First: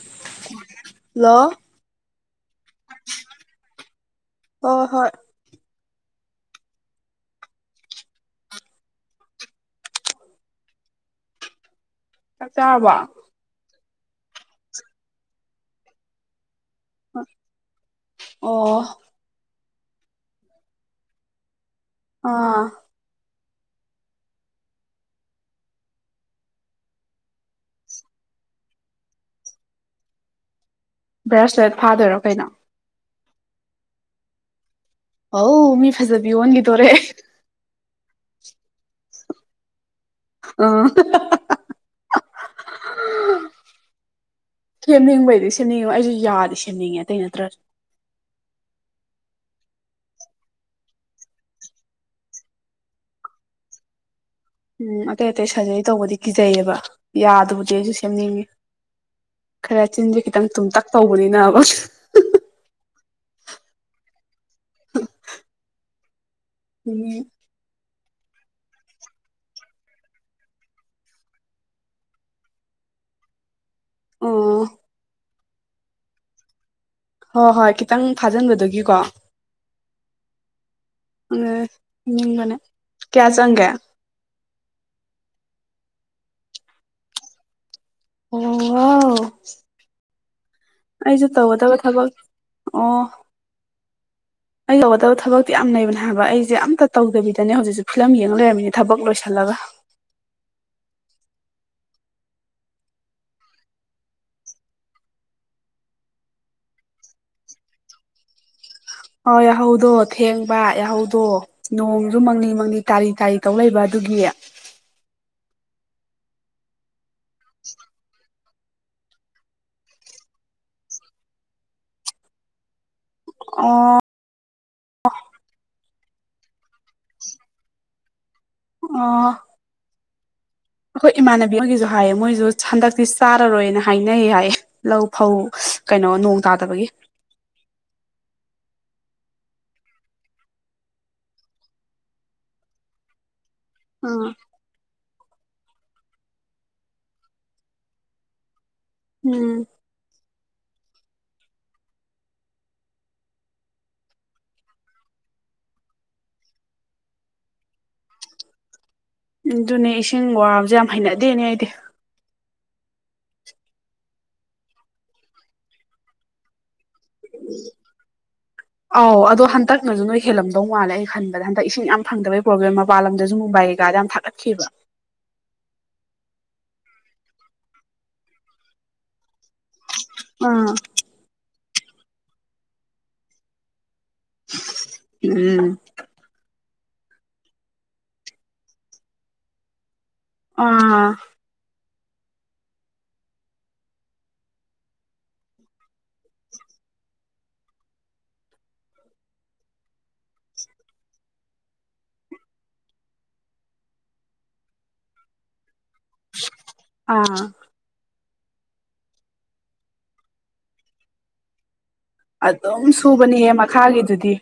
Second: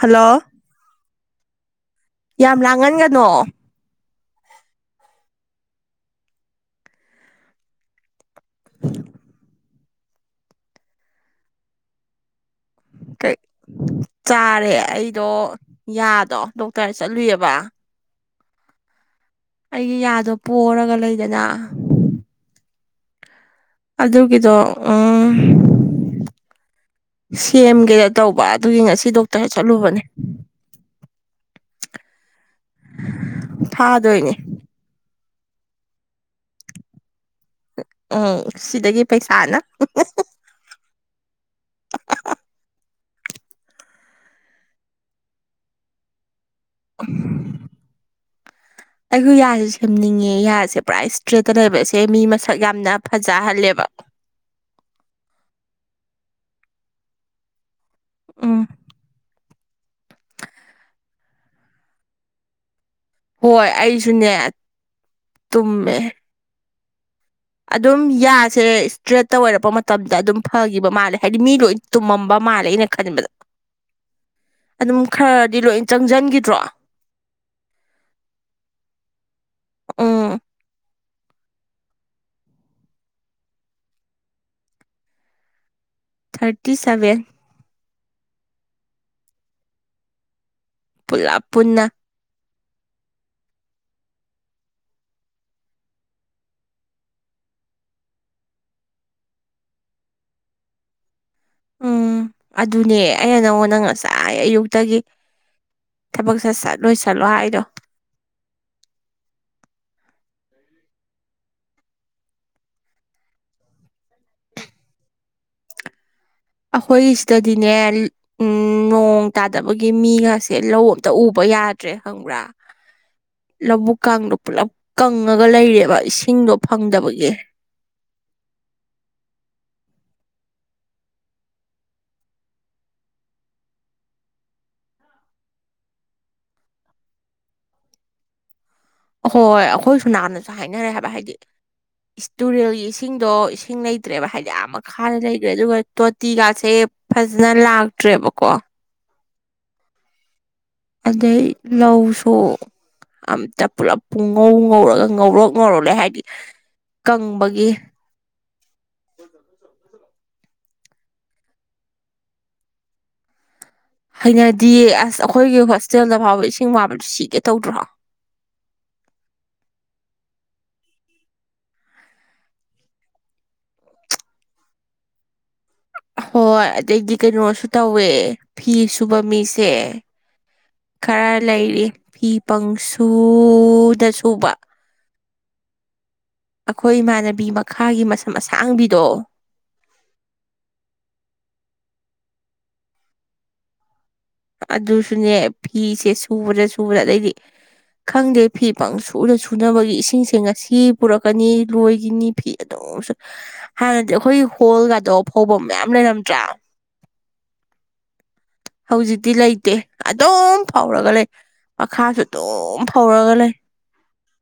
hello ꯂ ꯌꯥꯝ ꯂꯥꯡꯍꯟꯒꯅꯣ ꯍꯣꯏ ꯍꯣꯏ ꯆꯥꯛ ꯆꯥꯔꯕ ꯀꯩ ꯆꯥꯔꯦ ꯑꯩꯗꯣ ꯌꯥꯗꯣ ꯗꯣꯛꯇꯔ ꯆꯠꯂꯨꯏꯑꯕ ꯑꯣ ꯑꯩꯒꯤ ꯌꯥꯗꯣ ꯄꯔꯒ ꯂꯩꯗꯅ ꯑꯥ ꯑꯗꯨꯒꯤꯗꯣ ꯎꯝ ꯁꯦꯝꯒꯦꯅ ꯇꯧꯕ ꯑꯗꯨꯒꯤ ꯉꯁꯤ ꯗꯣꯛꯇꯔ ꯆꯠꯂꯨꯕꯅꯦ ꯕ꯭ꯔꯦꯁꯂꯦꯠ ꯐꯥꯗꯣꯏꯔꯣ ꯀꯩꯅꯣ ꯐꯥꯗꯣꯏꯅꯦ ꯍ ꯃꯤ ꯐꯖꯕꯤ ꯑꯣꯟ ꯂꯤꯗꯣꯔꯦ ꯎꯝ ꯁꯤꯗꯒꯤ ꯄꯩꯁꯥꯅ ꯎꯝ ꯁꯦꯝꯅꯤꯡꯕꯩꯗꯤ ꯁꯦꯝꯅꯤꯡꯉꯕ ꯑꯩꯁꯨ ꯌꯥꯔꯤ ꯆꯅꯤꯡꯉꯦ ꯑꯇꯩ ꯅꯠꯇ꯭ꯔꯥ ꯑꯩꯁꯨ ꯌꯥꯁꯦ ꯁꯦꯝꯅꯤꯡꯉꯦ ꯌꯥꯁꯦ ꯄꯨꯔꯥ ꯏꯁꯇ꯭ꯔꯦꯠꯇ ꯂꯩꯕꯁꯦ ꯃꯤ ꯃꯁꯛ ꯌꯥꯝꯅ ꯐꯖꯍꯜꯂꯦꯕ ꯎꯝ ꯑꯇꯩ ꯑꯇꯩ ꯁꯔꯖꯔꯤ ꯇꯧꯕꯗꯤ ꯀꯤꯖꯩꯑꯕ ꯌꯥꯗꯕꯨꯗꯤ ꯑꯩꯁꯨ ꯁꯦꯝꯅꯤꯡꯏꯤ ꯎꯝ ꯈꯔ ꯆꯤꯟꯁꯦ ꯈꯤꯇꯪ ꯇꯨꯝꯇꯛ ꯇꯧꯕꯅꯤꯅ ꯍꯣꯏ ꯑꯩꯁꯨꯅꯦ ꯇꯨꯝꯃꯦ ꯎꯝ ꯑꯗꯨꯝ ꯌꯥꯁꯦ ꯏꯁꯇ꯭ꯔꯦꯠꯠꯇ ꯑꯣꯏꯔꯛꯄ ꯃꯇꯝꯗ ꯑꯗꯨꯝ ꯐꯒꯤꯈꯤꯕ ꯃꯥꯜꯂꯦ ꯍꯥꯏꯗꯤ ꯃꯤ ꯂꯣꯏ ꯇꯨꯝꯃꯝꯕ ꯃꯥꯜꯂꯦ ꯑꯩꯅ ꯈꯟꯕꯗ ꯑꯣ ꯑꯗꯨꯝ ꯈꯔꯗꯤ ꯂꯣꯏ ꯆꯪꯁꯤꯟꯈꯤꯗ꯭ꯔꯣ ꯍꯣꯏ ꯍꯣꯏ ꯈꯤꯇꯪ ꯐꯥꯖꯤꯟꯕꯗꯒꯤꯀꯣ ꯎꯝ ꯑꯅꯦ ꯀꯌꯥ ꯆꯪꯒꯦ ꯊꯥꯔꯇꯤ ꯁꯚꯦꯟ ꯑꯣ ꯑꯩꯁꯨ ꯄꯨꯂꯞ ꯇꯧꯒꯗꯕ ꯄꯨꯟꯅ ꯊꯕꯛ ꯑꯣ ꯑꯩꯒꯧꯒꯗꯕ ꯊꯕꯛꯇꯤ ꯌꯥꯝ ꯂꯩꯕꯅꯦ ꯍꯥꯏꯕ ꯑꯩꯁꯦ ꯑꯝꯇ ꯇꯧꯗꯕꯤꯗꯅꯦ ꯍꯧꯖꯤꯛꯁꯨ ꯐꯤꯂꯝ ꯌꯦꯡꯉꯒ ꯂꯩꯔꯝꯃꯤꯅ ꯊꯕꯛ ꯂꯣꯏꯁꯤꯜꯂꯒ ꯑꯕ [unintelligible] ꯎꯝ ꯑꯗꯨꯅꯦ ꯑꯩ ꯅꯪꯉꯣꯟꯗꯪ ꯉꯁꯥꯏ ꯑꯌꯨꯛꯇꯒꯤ ꯊꯕꯛꯁꯦ ꯆꯠꯂꯣꯏ ꯆꯠꯂꯣ ꯍꯥꯏꯗꯣ ꯑꯣ ꯌꯥꯍꯧꯗꯣ ꯊꯦꯡꯕ ꯌꯥꯍꯧꯗꯣ ꯅꯣꯡꯁꯨ ꯃꯪꯅꯤ ꯃꯪꯅꯤ ꯇꯥꯔꯤ ꯇꯥꯔꯤ ꯇꯧ ꯂꯩꯕ ꯑꯗꯨ ꯇꯌꯥ [unintelligible] ꯑꯩꯈꯣꯏ ꯁꯤꯗꯗꯤꯅꯦ ꯎ ꯅꯣꯡ ꯇꯥꯗꯕꯒꯤ ꯃꯤꯒꯁꯦ ꯂꯧ ꯑꯇ ꯎꯕ ꯌꯥꯗ꯭ꯔꯦ ꯈꯪꯕ꯭ꯔꯥ ꯑꯣ ꯂꯧꯕꯨꯛ ꯀꯥꯡꯗꯣ ꯄꯨꯜꯂꯞ ꯀꯪꯉꯒ ꯂꯩꯔꯦꯕ ꯏꯁꯤꯡꯗꯣ ꯐꯪꯗꯕꯒꯤ ꯑꯣ ꯑꯩꯈꯣꯏ ꯏꯃꯥꯟꯅꯕꯤ ꯑꯃꯒꯤꯁꯨ ꯍꯥꯏꯌꯦ ꯃꯣꯏꯁꯨ ꯍꯟꯗꯛꯇꯤ ꯆꯥꯔꯔꯣꯏꯅ ꯍꯥꯏꯅꯩ ꯍꯥꯏꯌꯦ ꯂꯧ ꯐꯧ ꯀꯩꯅꯣ ꯅꯣꯡ ꯇꯥꯗꯕꯒꯤ [unintelligible] ꯍꯣꯏ ꯑꯩꯈꯣꯏ ꯁꯣꯝ ꯅꯥꯀꯟꯗꯁꯨ ꯍꯥꯏꯅꯔꯦ ꯍꯥꯏꯕ ꯍꯥꯏꯗꯤ ꯇꯨꯔꯦꯜꯒꯤ ꯏꯁꯤꯡꯗꯣ ꯏꯁꯤꯡ ꯂꯩꯇ꯭ꯔꯦꯕ ꯑꯥ ꯍꯥꯏꯗꯤ ꯑ ꯃꯈꯥꯗ ꯑꯗꯨꯒ ꯇꯣꯇꯤꯒꯥꯁꯦ ꯐꯖꯅ ꯂꯥꯛꯇ꯭ꯔꯦꯕꯀꯣ ꯎꯝ ꯑꯗꯩ ꯂꯧꯁꯨ ꯑꯝꯇ ꯄꯨꯂꯞ ꯄꯨꯡ ꯉꯧ ꯉꯧꯔꯒ ꯉꯧꯔꯣꯛ ꯉꯧꯔ ꯂꯩ ꯍꯥꯏꯗꯤ ꯀꯪꯕꯒꯤ ꯑꯗꯨꯅꯦ ꯏꯁꯤꯡ ꯋꯥꯕꯁꯨꯦ ꯌꯥꯝ ꯍꯩꯅꯗꯦꯅꯦ ꯑꯩꯗꯤ ꯍꯩꯅꯗꯤꯌꯦ ꯑꯁ ꯑꯩꯈꯣꯏꯒꯤ ꯍꯣꯁꯇꯦꯜꯗ ꯐꯥꯎꯕ ꯏꯁꯤꯡ ꯋꯥꯕꯗ ꯁꯤꯒꯦ ꯇꯧꯗ꯭ꯔꯣ ꯑꯥꯎ ꯑꯗꯣ ꯍꯟꯇꯛ ꯅꯁꯨ ꯅꯣꯏ ꯍꯦꯜꯂꯝꯗꯧ ꯃꯥꯜꯂꯦ ꯑꯩ ꯈꯟꯕꯗ ꯍꯟꯗꯛ ꯏꯁꯤꯡ ꯌꯥꯝ ꯐꯪꯗꯕꯩ ꯄ꯭ꯔꯣꯕ꯭ꯂꯦꯝ ꯃꯄꯥꯟ ꯂꯝꯗꯁꯨ ꯃꯨꯝꯕꯥꯏ ꯀꯩꯀꯥꯗ ꯌꯥꯝ ꯊꯥꯒꯠꯈꯤꯕ [unintelligible] ꯍꯣꯏ ꯑꯗꯩꯗꯤ ꯀꯩꯅꯣꯁꯨ ꯇꯧꯋꯦ ꯐꯤ ꯁꯨꯕ ꯃꯤꯁꯦ ꯑꯥ ꯈꯔ ꯂꯩꯔꯤ ꯐꯤ ꯄꯪꯁꯨꯗꯁꯨ ꯁꯨꯕ ꯎꯝ ꯑꯩꯈꯣꯏ ꯏꯃꯥꯟꯅꯕꯤ ꯃꯈꯥꯒꯤ ꯃꯁꯝ ꯑꯁꯥꯡꯕꯤꯗꯣ ꯑ ꯑꯗꯨꯁꯨꯅꯦ ꯐꯤꯁꯦ ꯁꯨꯕꯗꯥ ꯁꯨꯕꯗ ꯑꯗꯩꯗꯤ ꯈꯪꯗꯦ ꯐꯤ ꯄꯪ ꯁꯨꯅ ꯁꯨꯅꯕꯒꯤ ꯏꯁꯤꯡꯁꯦ ꯉꯁꯤ ꯄꯨꯔꯛꯀꯅꯤ ꯂꯣꯏꯈꯤꯅꯤ ꯐꯤ ꯑꯗꯨꯝ ꯍꯥꯟꯅꯗꯤ ꯑꯩꯈꯣꯏ ꯍꯣꯜꯒꯗꯣ ꯐꯧꯕꯝ ꯃꯌꯥꯝ ꯂꯩꯔꯝꯗ꯭ꯔ ꯑꯥ ꯍꯧꯖꯤꯛꯇꯤ ꯂꯩꯇꯦ ꯑꯗꯨꯝ ꯐꯥꯎꯔꯒ ꯂꯩ ꯃꯈꯥꯁꯨ ꯑꯗꯨꯝ ꯐꯧꯔꯒ ꯁꯨꯕꯅꯦꯍꯦ ꯂꯩ ꯃꯈꯥꯒꯤꯗꯨꯗꯤ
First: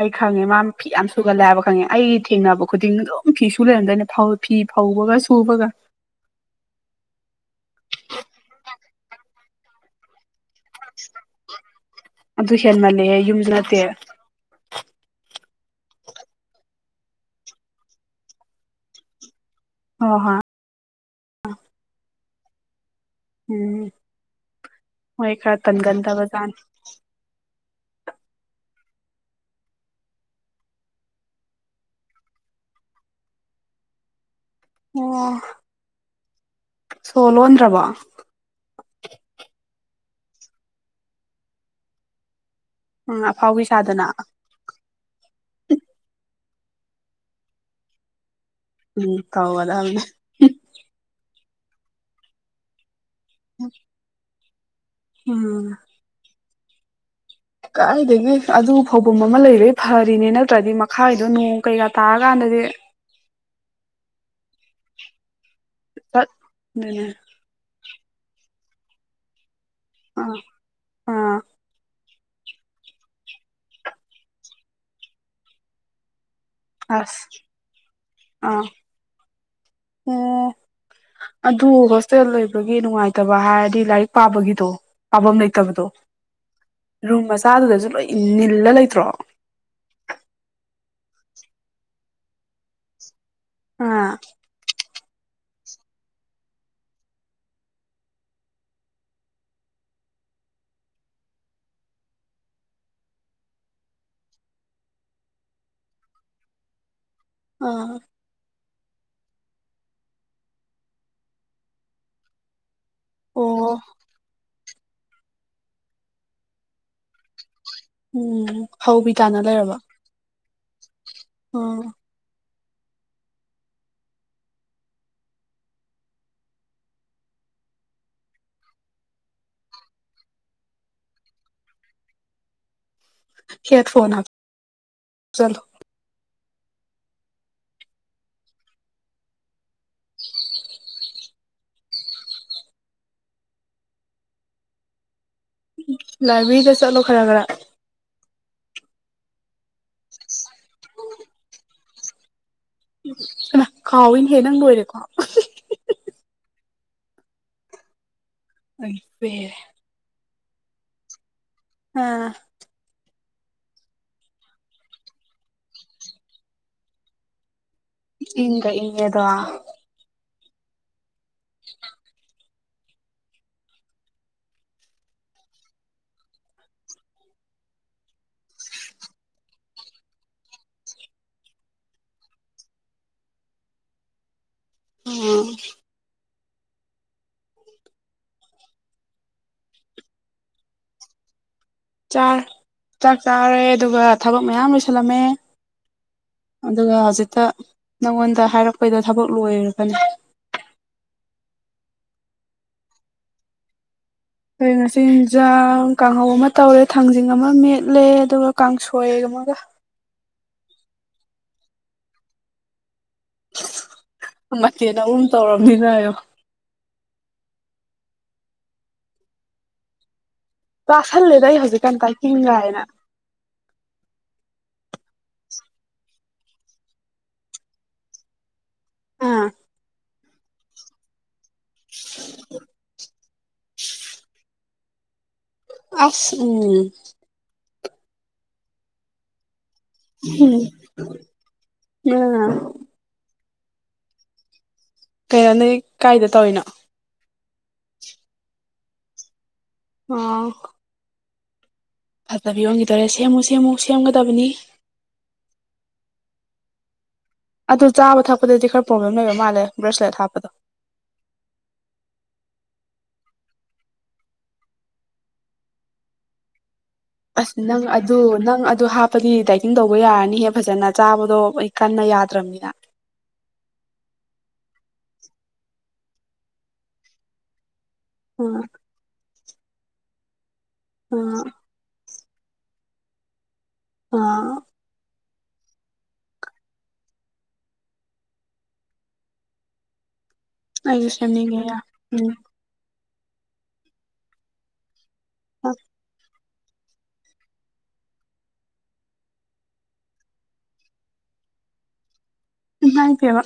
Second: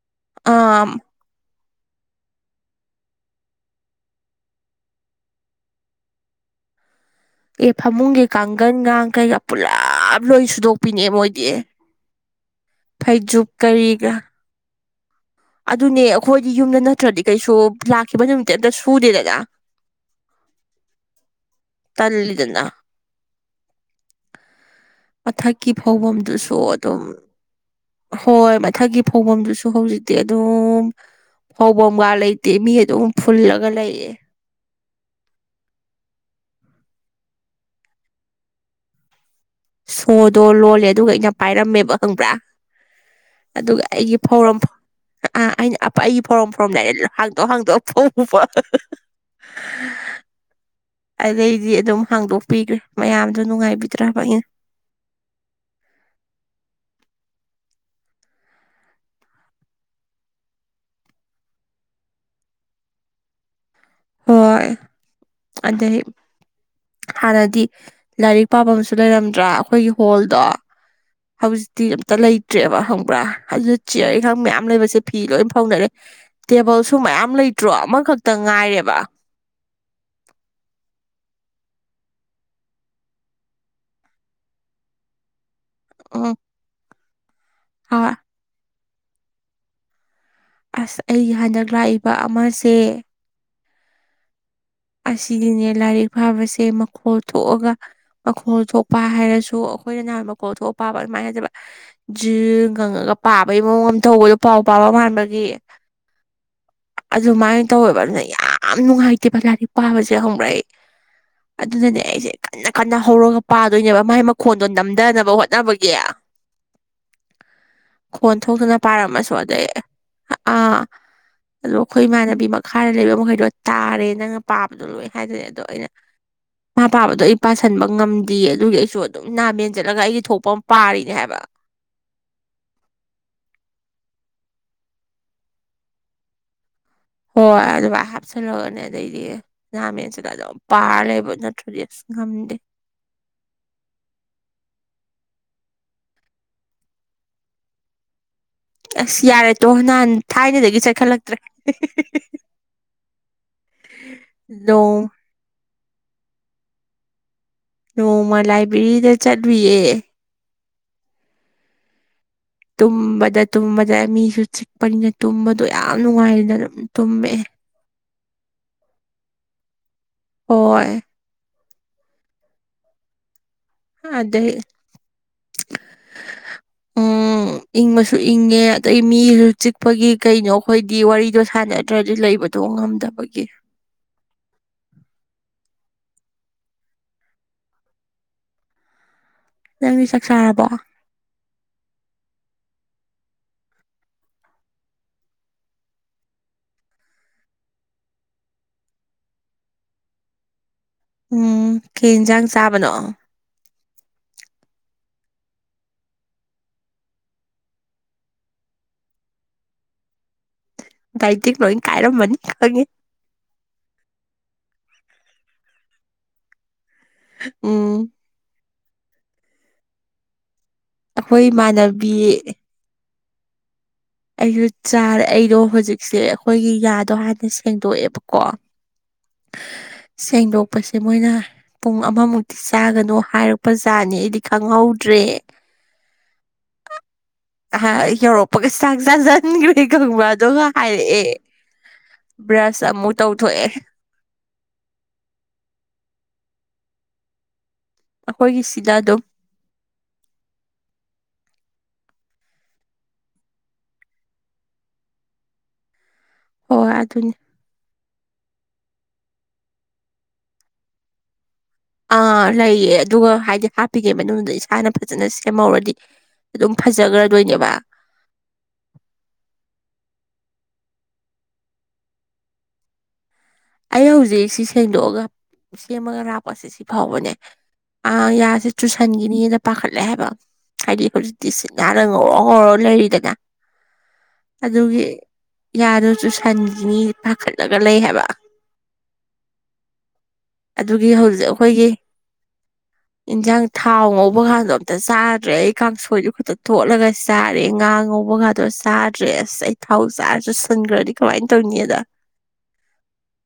ꯑꯩ ꯈꯪꯉꯦ ꯃꯥ ꯑꯥ ꯐꯤ ꯌꯥꯝ ꯁꯨꯒꯜꯂꯦ ꯍꯥꯏꯕ ꯈꯪꯉꯦ ꯑꯩꯒꯤ ꯊꯦꯡꯅꯕ ꯈꯨꯗꯤꯡ ꯑꯗꯨꯝ ꯐꯤꯁꯨ ꯂꯩꯔꯝꯗ ꯑꯩꯅ ꯐꯤ ꯐꯧꯕꯒ ꯁꯨꯕꯒ ꯑꯦ ꯐꯃꯨꯡꯒꯤ ꯀꯥꯡꯒꯟꯒ ꯀꯩꯀ ꯄꯨꯂꯞ ꯂꯣꯏ ꯁꯨꯗꯣꯛꯄꯤꯅꯦ ꯃꯣꯏꯗꯤ ꯑꯗꯨ ꯍꯦꯟꯃꯜꯂꯦꯍꯦ ꯐꯩꯖꯨꯞ ꯌꯨꯝꯁꯨ ꯅꯠꯇꯦ ꯍꯣꯏ ꯀꯔꯤꯒ ꯑꯗꯨꯅꯦ ꯑꯩꯈꯣꯏꯗꯤ ꯌꯨꯝꯗ ꯅꯠꯇ꯭ꯔꯗꯤ ꯀꯩꯁꯨ ꯂꯥꯛꯈꯤꯕ ꯅꯨꯃꯤꯠꯇ ꯑꯝꯇ ꯁꯨꯗꯦꯗꯅ ꯍ ꯍꯣꯏ ꯇꯜꯂꯤꯗꯅ ꯎꯝ ꯃꯣꯏ ꯈꯔ ꯃꯊꯛꯀꯤ ꯇꯟꯒꯟꯗꯕꯖꯥꯠꯅꯤ ꯐꯥꯎꯐꯝꯗꯨꯁꯨ ꯑꯗꯨꯝ ꯍꯣꯏ ꯃꯊꯛꯀꯤ ꯐꯧꯐꯝꯗꯨꯁꯨ ꯍꯧꯖꯤꯛꯇꯤ ꯑꯗꯨꯝ ꯐꯧꯕꯝꯒꯥ ꯂꯩꯇꯦ ꯃꯤ ꯑꯗꯨꯝ ꯐꯨꯜꯂꯒ ꯂꯩꯑꯦ ꯑꯣ ꯁꯣ ꯂꯣꯟꯗ꯭ꯔꯕꯣ ꯁꯣꯗꯣ ꯂꯣꯜꯂꯦ ꯑꯗꯨꯒ ꯑꯩꯅ ꯄꯥꯏꯔꯝꯃꯦꯕ ꯈꯪꯕ꯭ꯔꯥ ꯎꯝ ꯑꯐꯥꯎꯕꯤ ꯑꯗꯨꯒ ꯁꯥꯗꯅ ꯑꯩꯒꯤ ꯐꯧꯔꯝ ꯑꯩꯅ ꯑꯩꯒꯤ ꯐꯧꯔꯝ ꯐꯧꯔꯝꯗꯥꯏꯗ ꯍꯥꯡꯗꯣꯛ ꯍꯥꯡꯗꯣꯛ ꯐꯧꯕ ꯎꯝ ꯇꯧꯒꯗꯝꯅꯤ ꯑꯗꯩꯗꯤ ꯑꯗꯨꯝ ꯍꯥꯡꯗꯣꯛꯄꯤꯈ꯭ꯔꯦ ꯃꯌꯥꯝꯗꯣ ꯅꯨꯡꯉꯥꯏꯕꯤꯗ꯭ꯔꯕ ꯑꯩꯅ ꯎꯝ ꯀꯥꯏꯗꯒꯤ ꯑꯗꯨ ꯐꯧꯐꯝ ꯑꯃ ꯂꯩꯕꯩ ꯐꯔꯤꯅꯦ ꯅꯠꯇ꯭ꯔꯗꯤ ꯃꯈꯥꯏꯗꯣ ꯅꯣꯡ ꯀꯩꯀꯥ ꯇꯥꯔꯀꯥꯟꯗ ꯑ ꯍꯣꯏ ꯑꯗꯩ ꯆꯠ ꯑꯗꯨꯅꯦ ꯍꯥꯟꯅꯗꯤ ꯂꯥꯏꯔꯤꯛ ꯄꯥꯐꯝ ꯑꯃꯁꯨ ꯂꯩꯔꯝꯗ꯭ꯔꯥ ꯑꯩꯈꯣꯏꯒꯤ ꯑꯥ ꯍꯣꯜꯗꯣ ꯑꯥ ꯍꯧꯖꯤꯛꯇꯤ ꯂꯩꯇ꯭ꯔꯦꯕ ꯈꯪꯕ꯭ꯔꯥ ꯑꯗꯨꯗ ꯆꯤꯌꯔ ꯏꯪꯈꯥꯡ ꯃꯌꯥꯝ ꯂꯩꯕꯁꯦ ꯐꯤ ꯂꯣꯏ ꯐꯥꯎꯅꯔꯦ ꯇꯦꯕꯜꯁꯨ ꯑꯁ ꯃꯌꯥꯝ ꯂꯩꯇ꯭ꯔꯣ ꯑꯃꯈꯛꯇ ꯑꯥ ꯉꯥꯏꯔꯦꯕ ꯑꯣ ꯑꯗ ꯍꯣꯇꯦꯜ ꯂꯕꯒꯤ ꯅꯨꯡꯉꯥꯏꯇꯕ ꯍꯥꯏꯔꯗꯤ ꯂꯥꯏꯔꯤꯛ ꯄꯥꯕꯒꯤꯗꯣ ꯄꯥꯐꯝ ꯂꯩꯇꯕꯗꯣ ꯎꯝ ꯔꯨꯝ ꯃꯆꯥꯗꯨꯗꯁꯨ ꯂꯣꯏ ꯍꯣꯏ ꯏ ꯅꯤꯜꯂ ꯂꯩꯇ꯭ꯔꯣ ꯑꯁ ꯑꯩꯒꯤ ꯍꯟꯗꯛ ꯂꯥꯛꯏꯕ ꯑꯃꯁꯦ ꯑꯥ ꯁꯤꯒꯤꯅꯦ ꯂꯥꯏꯔꯤꯛ ꯐꯥꯕꯁꯦ ꯃꯈꯣꯜ ꯊꯣꯛꯑꯒ ꯃꯈꯣꯜ ꯊꯣꯛꯄ ꯍꯥꯏꯔꯁꯨ ꯑꯩꯈꯣꯏꯅ ꯅꯍꯥꯟ ꯃꯈꯣꯜ ꯊꯣꯛꯄꯕ ꯑꯗꯨꯃꯥꯏꯅ ꯍꯥꯏꯖꯕ ꯖꯤꯔ ꯉꯪꯉꯒ ꯄꯥꯕꯒꯤ ꯃꯑꯣꯡ ꯑꯃ ꯊꯧꯕꯗꯣ ꯄꯥꯎ ꯄꯥꯕ ꯃꯥꯟꯕꯒꯤ ꯑꯗꯨꯃꯥꯏꯅ ꯑꯥ ꯇꯧꯋꯦꯕ ꯑꯗꯨꯅ ꯌꯥꯝ ꯅꯨꯡꯉꯥꯏꯇꯦꯕ ꯂꯥꯏꯔꯤꯛ ꯄꯥꯕꯁꯦ ꯍꯧꯪꯕꯛꯏ ꯑꯗꯨꯅꯅꯦ ꯑꯩꯁꯦ ꯀꯟꯅ ꯀꯟꯅ ꯍꯧꯔꯒ ꯑꯣ ꯄꯥꯗꯣꯏꯅꯦꯕ ꯃꯥꯏ ꯃꯈꯣꯟ ꯑꯗꯣ ꯅꯝꯊꯅꯕ ꯍꯣꯠꯅꯕꯒꯤ ꯈꯣꯟ ꯎꯝ ꯊꯣꯛꯇꯅ ꯍꯧꯕꯤ ꯄꯥꯏꯔꯝꯃꯁꯨ ꯇꯥꯅ ꯑꯗꯩ ꯂꯩꯔꯕ ꯑꯥ ꯑꯗꯣ ꯑꯥ ꯑꯩꯈꯣꯏ ꯏꯃꯥꯟꯅꯕꯤ ꯃꯈꯥꯗ ꯂꯩꯕ ꯃꯈꯩꯗꯣ ꯇꯥꯔꯦ ꯅꯪ ꯄꯥꯕꯗꯣ ꯂꯣꯏ ꯍꯥꯏꯗꯅ ꯑꯗꯣ ꯑꯩꯅ ꯏꯃꯥ ꯄꯥꯕꯗꯣ ꯑꯩ ꯄꯥꯁꯟꯕ ꯉꯝꯗꯦ ꯑꯗꯨꯒꯤ ꯑꯩꯁꯨ ꯑꯗꯨꯝ ꯅꯥ ꯃꯦꯟ ꯆꯠꯂꯒ ꯑꯩꯗꯤ ꯊꯣꯛꯄ ꯑꯃ ꯄꯥꯔꯤꯅꯦ ꯍꯥꯏꯕ [inaudible] ꯍꯦꯗ ꯐꯣꯟ ꯆꯂꯣ ꯍꯣꯏ ꯑꯗꯨ ꯍꯥꯞꯆꯜꯂꯒꯅꯦ ꯑꯗꯩꯗꯤ ꯉꯥꯃꯦꯟꯁꯤꯗ ꯑꯗꯨꯝ ꯄꯥꯔ ꯂꯩꯕ ꯅꯠꯇ ꯁ ꯉꯗꯦ ꯂꯥꯏꯕ꯭ꯔꯦꯔꯤꯗ ꯆꯠꯂꯣ ꯈꯔ ꯈꯔ ꯑꯁ ꯌꯥꯔꯦꯠꯇꯣ ꯅꯍꯥꯟ ꯊꯥꯏꯅꯗꯒꯤ ꯆꯠꯈꯠꯂꯛꯇ꯭ꯔꯦ ꯀ ꯀꯥꯎꯋꯅꯍꯦ ꯅꯪ ꯂꯣꯏꯔꯦꯀꯣ ꯅꯣꯡ ꯅꯣꯡꯃ ꯑꯩ ꯂꯥꯏꯕ꯭ꯔꯦꯔꯤꯗ ꯄꯦꯔꯦ ꯆꯠꯂꯨꯌꯦ ꯑꯥ ꯇꯨꯝꯕꯗ ꯇꯨꯝꯕꯗ ꯃꯤꯁꯨ ꯆꯤꯛꯄꯅꯤꯅ ꯇꯨꯝꯕꯗꯣ ꯌꯥꯝ ꯅꯨꯡꯉꯥꯏꯔꯅ ꯑꯗꯨꯝ ꯇꯨꯝꯃꯦ ꯏꯪ ꯏꯉꯦꯗꯣ ꯍꯣꯏ ꯗ ꯎꯝ ꯏꯪꯕꯁꯨ ꯏꯪꯉꯦ ꯑꯗꯗꯒꯤ ꯃꯤꯁꯨ ꯆꯤꯛꯄꯒꯤ ꯀꯩꯅꯣ ꯑꯩꯈꯣꯏꯗꯤ ꯋꯥꯔꯤꯗꯣ ꯁꯥꯟ ꯅꯠꯇ꯭ꯔꯗꯤ ꯂꯩꯕꯗꯣ ꯉꯝꯗꯕꯒꯤ ꯎꯝ ꯅꯪꯗꯤ ꯆꯥꯛ ꯆꯥꯔꯕꯣ ꯆꯥꯛ ꯆꯥꯔꯦ ꯑꯗꯨꯒ ꯊꯕꯛ ꯃꯌꯥꯝ ꯂꯣꯏꯁꯜꯂꯝꯃꯦ ꯑꯗꯨꯒ ꯍꯧꯖꯤꯛꯇ ꯅꯪꯉꯣꯟꯗ ꯍꯥꯏꯔꯛꯄꯩꯗ ꯊꯕꯛ ꯂꯣꯏꯔꯒꯅꯤ ꯎꯝ ꯀꯦ ꯌꯦꯟꯁꯥꯡ ꯆꯥꯕꯅꯣ ꯑꯩꯈꯣꯏ ꯉꯆꯤꯟꯤꯟꯖꯥꯡ ꯀꯥꯡꯍꯧ ꯑꯃ ꯇꯧꯔꯦ ꯊꯥꯡꯖꯤꯡ ꯑꯃ ꯃꯦꯠꯂꯦ ꯑꯗꯨꯒ ꯀꯥꯡꯁꯣꯏ ꯊꯃꯒ ꯗꯥꯏꯇꯛ ꯂꯣꯏ ꯀꯥꯏꯔꯝꯃꯅꯤ ꯈꯪꯉꯦ ꯃꯦꯅ ꯑꯗꯨꯝ ꯇꯧꯔꯝꯃꯤꯅꯣ ꯎꯝ ꯇꯥꯁꯜꯂꯦꯗ ꯑꯩꯈꯣꯏ ꯑꯩ ꯍꯧꯖꯤꯛꯀꯥꯟ ꯏꯃꯥꯟꯅꯕꯤ ꯇꯥꯏꯀꯤꯒ ꯍꯥꯏꯅ ꯑꯩꯁꯨ ꯆꯥꯔꯦ ꯑꯩꯗꯣ ꯍꯧꯖꯤꯛꯁꯦ ꯑꯩꯈꯣꯏꯒꯤ ꯌꯥꯗꯣ ꯍꯥꯟꯅ ꯁꯦꯡꯗꯣꯛꯑꯦꯕꯀꯣ ꯑꯥ ꯁꯦꯡꯗꯣꯛꯄꯁꯦ ꯃꯣꯏꯅ ꯄꯨꯡ ꯑꯃꯃꯨꯛꯇꯤ ꯆꯥꯒꯅꯨ ꯍꯥꯏꯔꯛꯄ ꯖꯥꯠꯅꯤ ꯑꯩꯗꯤ ꯈꯪꯍꯧꯗ꯭ꯔꯦ ꯑꯁ ꯎ ꯑ ꯌꯧꯔꯄꯒ ꯆꯖꯥꯖꯅꯤꯡ ꯍ ꯈꯪꯕꯗ ꯎꯝ ꯍꯥꯏꯔꯛꯑꯦ ꯕ꯭ꯔꯁ ꯑꯃꯨꯛ ꯇꯧ ꯊꯣꯏꯋ ꯀꯩꯅꯣ ꯅ ꯀꯥꯏꯗ ꯇꯧꯔꯤꯅꯣ ꯑꯩꯈꯣꯏꯒꯤ ꯁꯤꯗꯗꯣ ꯑꯣ ꯐꯠꯇꯕꯤ ꯌꯣꯟꯈꯤꯗꯣꯔꯦ ꯁꯦꯝꯃꯨ ꯁꯦꯝꯃꯨ ꯁꯦꯝꯒꯗꯕꯅꯤ ꯍꯣꯏ ꯑꯗꯨ ꯑꯗꯨꯅꯤ ꯑꯗꯨ ꯆꯥꯕ ꯊꯛꯄꯗꯗꯤ ꯈꯔ ꯄ꯭ꯔꯣꯕ꯭ꯂꯦꯝ ꯂꯩꯕ ꯃꯥꯜꯂꯦ ꯕ꯭ꯔꯦꯁꯂꯦꯠ ꯍꯥꯞꯄꯗꯣ ꯑꯥ ꯂꯩꯌꯦ ꯑꯗꯨꯒ ꯍꯥꯏꯗꯤ ꯍꯥꯞꯄꯤꯒꯦ ꯃꯅꯨꯡꯗꯨꯗ ꯏꯁꯥꯅ ꯐꯖꯅ ꯁꯦꯝꯍꯧꯔꯗꯤ ꯑꯗꯨꯝ ꯑꯁ ꯐꯖꯈ꯭ꯔꯗꯣꯏꯅꯦꯕ ꯅꯪ ꯑꯗꯨ ꯅꯪ ꯑꯗꯨ ꯍꯥꯞꯄꯒꯤꯅꯦꯗꯥ ꯏꯤꯡ ꯇꯧꯕ ꯌꯥꯔꯅꯤꯍꯦ ꯐꯖꯅ ꯆꯥꯕꯗꯣ ꯑꯩ ꯀꯟꯅ ꯌꯥꯗ꯭ꯔꯕꯅꯤꯅ ꯑꯩ ꯍꯧꯖꯤꯛ ꯁꯤ ꯁꯦꯡꯗꯣꯛꯑꯒ ꯁꯦꯝꯃꯒ ꯂꯥꯛꯄꯁꯦ ꯁꯤ ꯐꯥꯎꯕꯅꯦ ꯑ ꯎꯝ ꯌꯥꯁꯦ ꯆꯨꯁꯟꯒꯤꯅꯤꯅ ꯄꯥꯈꯠꯂꯦ ꯍꯥꯏꯕ ꯍꯥꯏꯗꯤ ꯍꯧꯖꯤꯛꯇꯤ ꯁꯤ ꯉꯔ ꯍꯧꯧꯔꯣ ꯍꯧꯔꯣ ꯂꯩꯔꯤꯗꯅ ꯎꯝ ꯑꯗꯨꯒꯤ ꯌꯥꯗꯁꯨ ꯁꯟꯒꯤꯅꯤ ꯄꯥꯈꯠꯂꯒ ꯂꯩ ꯍꯥꯏꯕ ꯑꯗꯨꯒꯤ ꯑꯩꯁꯨ ꯍꯧꯖꯤꯛ ꯁꯦꯝꯅꯤꯡꯉꯦ ꯌꯥꯝ ꯑꯩꯈꯣꯏꯒꯤ ꯎꯝ ꯌꯦꯟꯁꯥꯡ ꯊꯥꯎ ꯉꯧꯕ ꯀꯥꯟꯗ ꯑꯝꯇ ꯆꯥꯗ꯭ꯔꯦ ꯑꯩ ꯀꯥꯡꯁꯣꯏꯁꯨ ꯈꯨꯇ ꯊꯣꯠꯂꯒ ꯆꯥꯔꯦ ꯉꯥ ꯉꯧꯕ ꯉꯇ ꯆꯥꯗ꯭ꯔꯦ ꯑꯁ ꯑꯩ ꯊꯥꯎ ꯆꯥꯔꯁꯨ ꯁꯟꯈ꯭ꯔꯗꯤ ꯀꯃꯥꯏꯅ ꯇꯧꯏ ꯗ ꯉꯥꯏ ꯀꯦꯕ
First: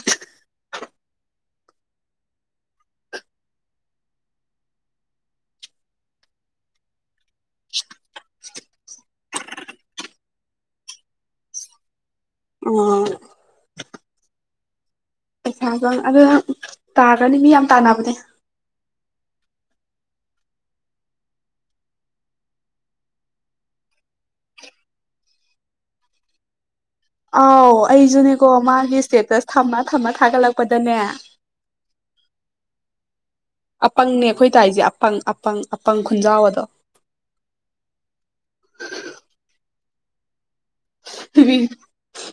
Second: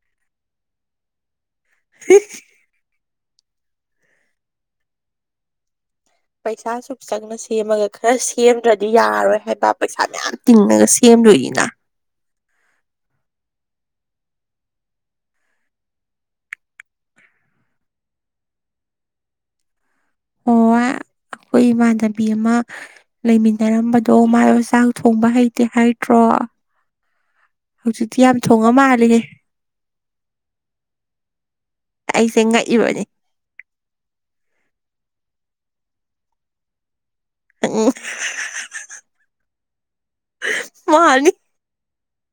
[inaudible] [unintelligible] ꯄꯩꯁꯥ ꯁꯁꯨꯨꯞ ꯆꯪꯅꯁꯤ ꯃꯒ ꯈꯔꯁꯤ ꯁꯦꯝꯗ꯭ꯔꯗꯤ ꯌꯥꯔꯔꯣꯏ ꯍꯥꯏꯕ ꯄꯩꯁꯥ ꯃꯌꯥꯝ ꯇꯤꯡꯉꯒ ꯁꯦꯝꯗꯣꯏꯅꯤꯅ ꯎꯝ ꯄꯩꯁꯥꯕ ꯑꯗ ꯇꯥꯔ꯭ꯔꯅꯤ ꯃꯤ ꯌꯥꯝ ꯇꯥꯟꯅꯕꯅꯦ ꯑꯣ ꯑꯩꯈꯣꯏ ꯏꯃꯥꯟꯅꯕꯤ ꯑꯃ ꯂꯩꯃꯤꯟꯅꯔꯝꯕꯗꯣ ꯃꯥꯏ ꯆꯥꯛ ꯊꯣꯡꯕ ꯍꯩꯇꯦ ꯍꯥꯏꯇ꯭ꯔꯣ ꯋꯥ ꯑꯥꯎ ꯑꯩꯁꯨꯅꯦꯀꯣ ꯃꯥꯒꯤ ꯃꯥꯜꯂꯦꯍꯦ ꯏꯁꯇꯦꯇꯁ ꯊꯝꯃ ꯊꯝꯃ ꯊꯥꯒꯠꯂꯛꯄꯗꯅꯦ ꯑꯩꯁꯦꯡꯉꯥꯏ ꯏꯕꯅꯤ ꯑꯄꯪꯅꯦ ꯑꯩꯈꯣꯏ ꯇꯥꯏꯔꯤꯁꯦ ꯑꯄꯪ ꯑꯄꯪ ꯑꯄꯪ ꯈꯨꯟꯖꯥꯎ ꯑꯗꯣ ꯎ ꯎ ꯃꯥꯅꯤ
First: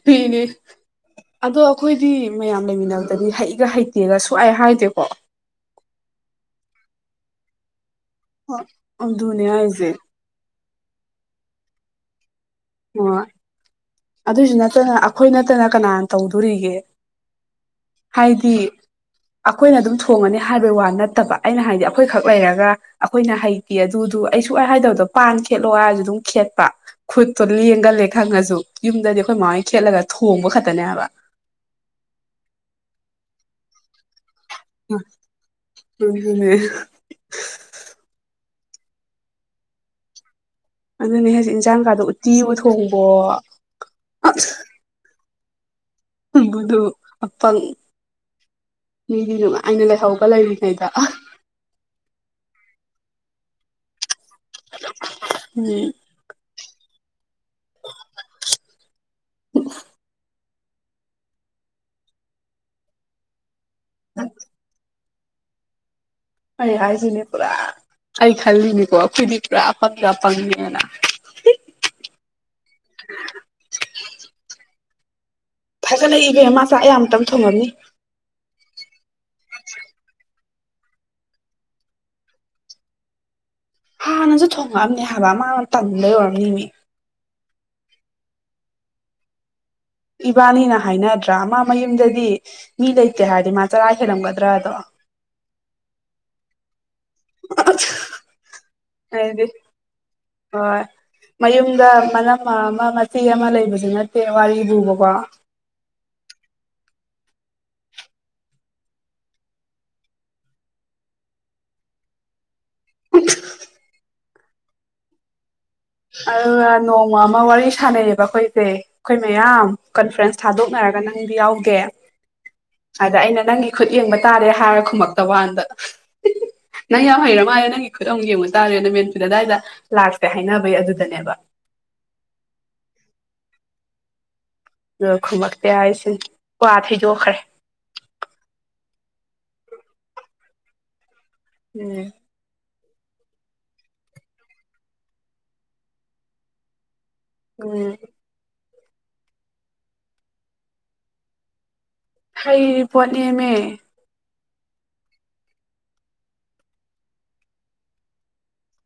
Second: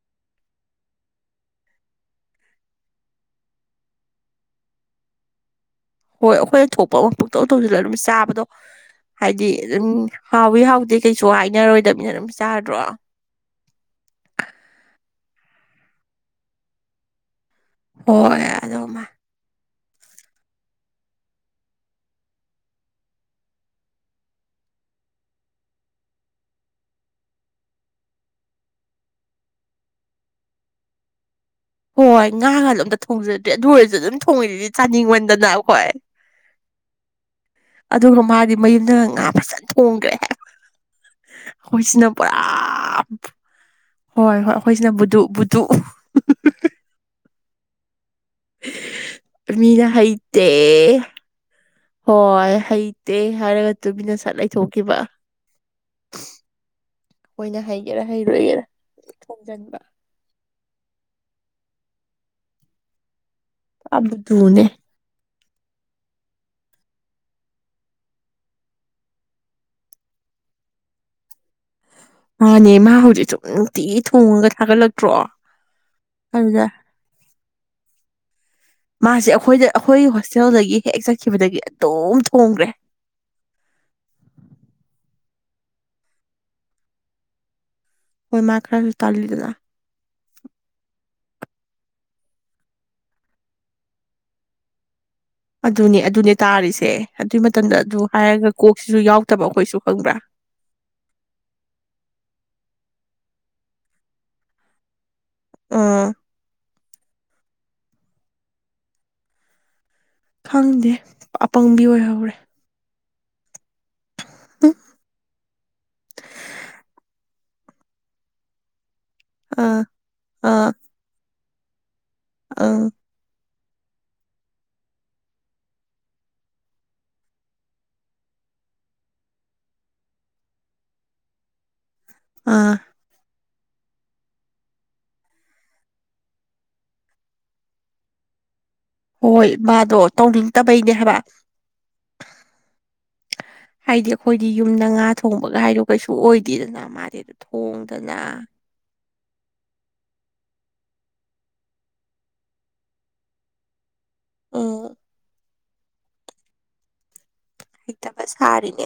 ꯐꯅꯦ ꯑꯗꯣ ꯑꯩꯈꯣꯏꯗꯤ ꯃꯌꯥꯝ ꯂꯩꯃꯤꯟꯅꯕꯗꯗꯤ ꯍꯩꯒ ꯍꯩꯇꯦꯒ ꯁꯨꯥꯏ ꯍꯥꯏꯗꯦꯀꯣ ꯍꯣꯏ ꯑꯩꯈꯣꯏꯅ ꯊꯣꯛꯄ ꯑꯃ ꯄꯣꯛꯇꯧ ꯇꯧꯁꯤꯂ ꯑꯗꯨꯝ ꯆꯥꯕꯗꯣ ꯍꯣꯏ ꯑꯗꯨꯅꯦ ꯍꯥꯏꯗꯤ ꯑꯗꯨꯝ ꯍꯥꯏꯖꯦ ꯍꯥꯎꯋꯤ ꯍꯥꯎꯏ ꯀꯩꯁꯨ ꯍꯥꯏꯅꯔꯣꯏꯗꯕꯅꯤꯅꯝ ꯑꯣ ꯑꯗꯨꯁꯨ ꯅꯠꯇꯅ ꯑꯩꯈꯣꯏ ꯅꯠꯇꯅ ꯀꯅꯥꯅ ꯇꯧꯗꯣꯔꯤꯒꯦ ꯍꯣꯏ ꯍꯥꯏꯗꯤ ꯑꯗꯣ ꯃꯥ ꯑꯩꯈꯣꯏꯅ ꯑꯗꯨꯝ ꯊꯣꯡꯉꯅꯤ ꯍꯥꯏꯕꯩ ꯋꯥ ꯅꯠꯇꯕ ꯑꯩꯅ ꯍꯥꯏꯗꯤ ꯑꯩꯈꯣꯏꯈꯛ ꯂꯩꯔꯒ ꯑꯩꯈꯣꯏꯅ ꯍꯩꯇꯦ ꯑꯗꯨꯗꯨ ꯑꯩꯁꯨ ꯄꯥꯏ ꯍꯥꯏꯗꯕꯗꯣ ꯄꯥꯟ ꯈꯦꯠꯂꯣ ꯍꯥꯏꯔꯁꯨ ꯑꯗꯨꯝ ꯈꯦꯠꯄ ꯈꯨꯠ ꯂꯦꯡꯒꯜꯂꯦ ꯈꯪꯉꯁꯨ ꯌꯨꯝꯗꯗꯤ ꯑꯩꯈꯣꯏ ꯃꯃꯥꯏꯒꯤ ꯈꯦꯠꯂꯒ ꯊꯣꯡꯕ ꯈꯛꯇꯅꯦ ꯍꯥꯏꯕ ꯍꯣꯏ ꯉꯥꯒ ꯑꯗꯨꯣ ꯑꯝꯇ ꯊꯣꯡꯖꯗ꯭ꯔꯦ ꯑꯗꯨ ꯑꯣꯏꯔꯁꯨ ꯑꯗꯨꯝ ꯊꯣꯡꯉꯤꯗꯨꯗꯤ ꯆꯥꯅꯤꯡꯃꯟꯗꯅ ꯑꯩꯈꯣꯏ ꯑꯗꯨꯅꯦ ꯑꯗꯨꯒ ꯃꯥꯗꯤ ꯃꯌꯨꯝꯗ ꯉꯥ ꯐꯖꯅ ꯊꯣꯡꯈ꯭ꯔꯦ ꯑꯗꯨꯅꯦ ꯍꯧꯖꯤꯛ ꯏꯟꯁꯥꯡ ꯀꯗꯣ ꯑꯩꯈꯣꯏꯁꯤꯅ ꯎꯠꯇꯤ ꯎ ꯄꯨꯔꯥ ꯊꯣꯡꯕꯣ ꯍꯣꯏ ꯍꯣꯏ ꯑꯩꯈꯣꯏꯁꯤꯅ ꯕꯨꯗꯨ ꯕꯨꯗꯨ ꯎꯗꯨ ꯑꯄꯥ ꯃꯤꯅ ꯂꯩꯍꯧꯕ ꯍꯩꯇꯦ ꯂꯩꯔꯤꯉꯩꯗ ꯍꯣꯏ ꯍꯩ ꯇꯦ ꯍꯥꯏꯔꯒ ꯇꯨꯕꯤꯅ ꯁꯠ ꯂꯩꯊꯣꯛꯈꯤꯕ ꯎꯝ ꯑꯩꯈꯣꯏꯅ ꯍꯩꯒꯦꯔꯥ ꯍꯩꯔꯣꯏꯒꯦꯔꯥ ꯊꯣꯡꯖꯤꯟꯕ ꯑꯕꯗꯨꯅꯦ ꯑꯩ ꯍꯥꯏꯁꯤꯅꯦ ꯄꯨꯔꯥ ꯑꯩ ꯈꯜꯂꯤꯅꯤꯀꯣ ꯑꯩꯈꯣꯏꯗꯤ ꯄꯨꯔꯥ ꯑꯐꯪꯗ ꯑ ꯄꯪꯉꯦꯅ ꯃꯥꯥꯟꯅꯦ ꯃꯥ ꯍꯧꯖꯤꯛ ꯁꯨꯡꯅꯨꯡꯇꯤ ꯊꯣꯡꯉꯒ ꯊꯥꯒꯠꯂꯛꯇ꯭ꯔꯣ ꯐꯖꯅ ꯑꯗꯨꯗ ꯏꯕꯃꯆꯥꯥꯛ ꯑꯌꯥꯝꯛꯇꯪ ꯊꯣꯡꯉꯝꯅꯤ ꯃꯥꯁꯦ ꯑꯩꯈꯣꯏꯗ ꯑꯩꯈꯣꯏ ꯍꯣꯁꯇꯦꯜꯗꯒꯤ ꯍꯦꯛ ꯆꯠꯈꯤꯕꯗꯒꯤ ꯑꯗꯨꯝ ꯊꯣꯡꯈ꯭ꯔꯦ ꯍꯥꯟꯅꯁꯨ ꯊꯣꯡꯉꯛꯑꯝꯅꯦ ꯍꯥꯏꯕ ꯑꯃ ꯇꯟꯗ ꯌꯧꯔꯝꯅꯤꯅꯦ ꯍꯣꯏ ꯃꯥ ꯈꯔꯁꯨ ꯇꯂꯤꯗꯅ ꯏꯕꯥꯅꯤꯅ ꯍꯥꯏꯅꯗ꯭ꯔꯦ ꯠꯇ꯭ꯔ ꯃꯥ ꯃꯌꯨꯝꯗꯗꯤ ꯃꯤ ꯂꯩꯇꯦ ꯍꯥꯏꯔꯗꯤ ꯃꯥ ꯆꯔꯥ ꯍꯦꯜꯂꯝꯒꯗ꯭ꯔꯥ ꯑꯗꯣ ꯑꯗꯨꯅꯦ ꯑꯗꯨꯅꯦ ꯇꯥꯔꯤꯁꯦ ꯑꯗꯨꯏ ꯃꯇꯝꯗ ꯑꯗꯨ ꯍꯥꯏꯔꯒ ꯀꯣꯛꯁꯤꯁꯨ ꯌꯥꯎꯗꯕ ꯑꯩꯗꯤ ꯑꯩꯈꯣꯏꯁꯨ ꯐꯪꯕ꯭ꯔꯥ ꯍꯣꯏ ꯃꯌꯨꯝꯗ ꯃꯅꯝ ꯑꯃ ꯃꯆꯤ ꯑꯃ ꯂꯩꯕꯁꯨ ꯅꯠꯇꯦ ꯋꯥꯔꯤꯕ ꯄꯨꯨꯕꯀꯣ ꯑꯥ ꯈꯪꯗꯦ ꯑꯄꯪꯕꯤ ꯑꯣꯏꯍꯧꯔꯦ [unintelligible] [inaudible] ꯎꯝ ꯑꯗꯨꯒ ꯅꯣꯡꯃ ꯑꯃ ꯋꯥꯔꯤ ꯁꯥꯟꯅꯩꯌꯦꯕ ꯑꯩꯈꯣꯏꯁꯦꯒꯩ ꯑꯩꯈꯣꯏ ꯃꯌꯥꯝ ꯑꯥ ꯀꯟꯐ꯭ꯔꯦꯟꯁ ꯑꯥ ꯊꯥꯗꯣꯛꯅꯔꯒ ꯅꯪꯗꯤ ꯌꯥꯎꯗꯦ ꯑꯥ ꯑꯗ ꯑꯩꯅ ꯅꯪꯒꯤ ꯈꯨꯠ ꯌꯦꯡꯕ ꯇꯥꯔꯦ ꯍꯥꯏꯔ ꯈꯨꯃꯛꯇ ꯋꯥꯥꯟꯗ ꯅꯪ ꯌꯥꯝ ꯍꯩꯔ ꯃꯥꯜꯂꯦ ꯅꯪꯒꯤ ꯈꯨꯠ ꯑꯃꯨꯛ ꯌꯦꯡꯕ ꯆꯥꯔꯦꯅ ꯃꯦꯟꯐꯨꯗ ꯑꯗꯥꯏꯗ ꯂꯥꯛꯀꯦ ꯍꯥꯏꯅꯕ ꯍꯣꯏ ꯑꯗꯨꯗꯅꯦꯕ ꯑꯥ ꯑ ꯈꯨꯃꯛꯇꯦ ꯍꯥꯏꯁꯦ ꯋꯥ ꯊꯩꯗꯣꯛꯈ꯭ꯔꯦ ꯍꯣꯏ ꯃꯥꯗꯣ ꯇꯧꯅꯤꯡꯇꯕꯩꯅꯦ ꯍꯥꯏꯕ ꯎꯝ ꯍꯥꯏꯗꯤ ꯑꯩꯈꯣꯏꯗꯤ ꯌꯨꯝꯗ ꯉꯥ ꯊꯣꯡꯕꯒ ꯍꯥꯏꯗꯣ ꯀꯩꯁꯨ ꯑꯣꯏꯗꯦꯗꯅ ꯃꯥꯗꯤ ꯎꯝ ꯊꯣꯡꯗꯅ ꯍꯩꯔꯤ ꯄꯣꯠꯅꯦꯝꯃꯦ ꯑꯝ ꯍꯩꯇꯕ ꯁꯥꯔꯤꯅꯦ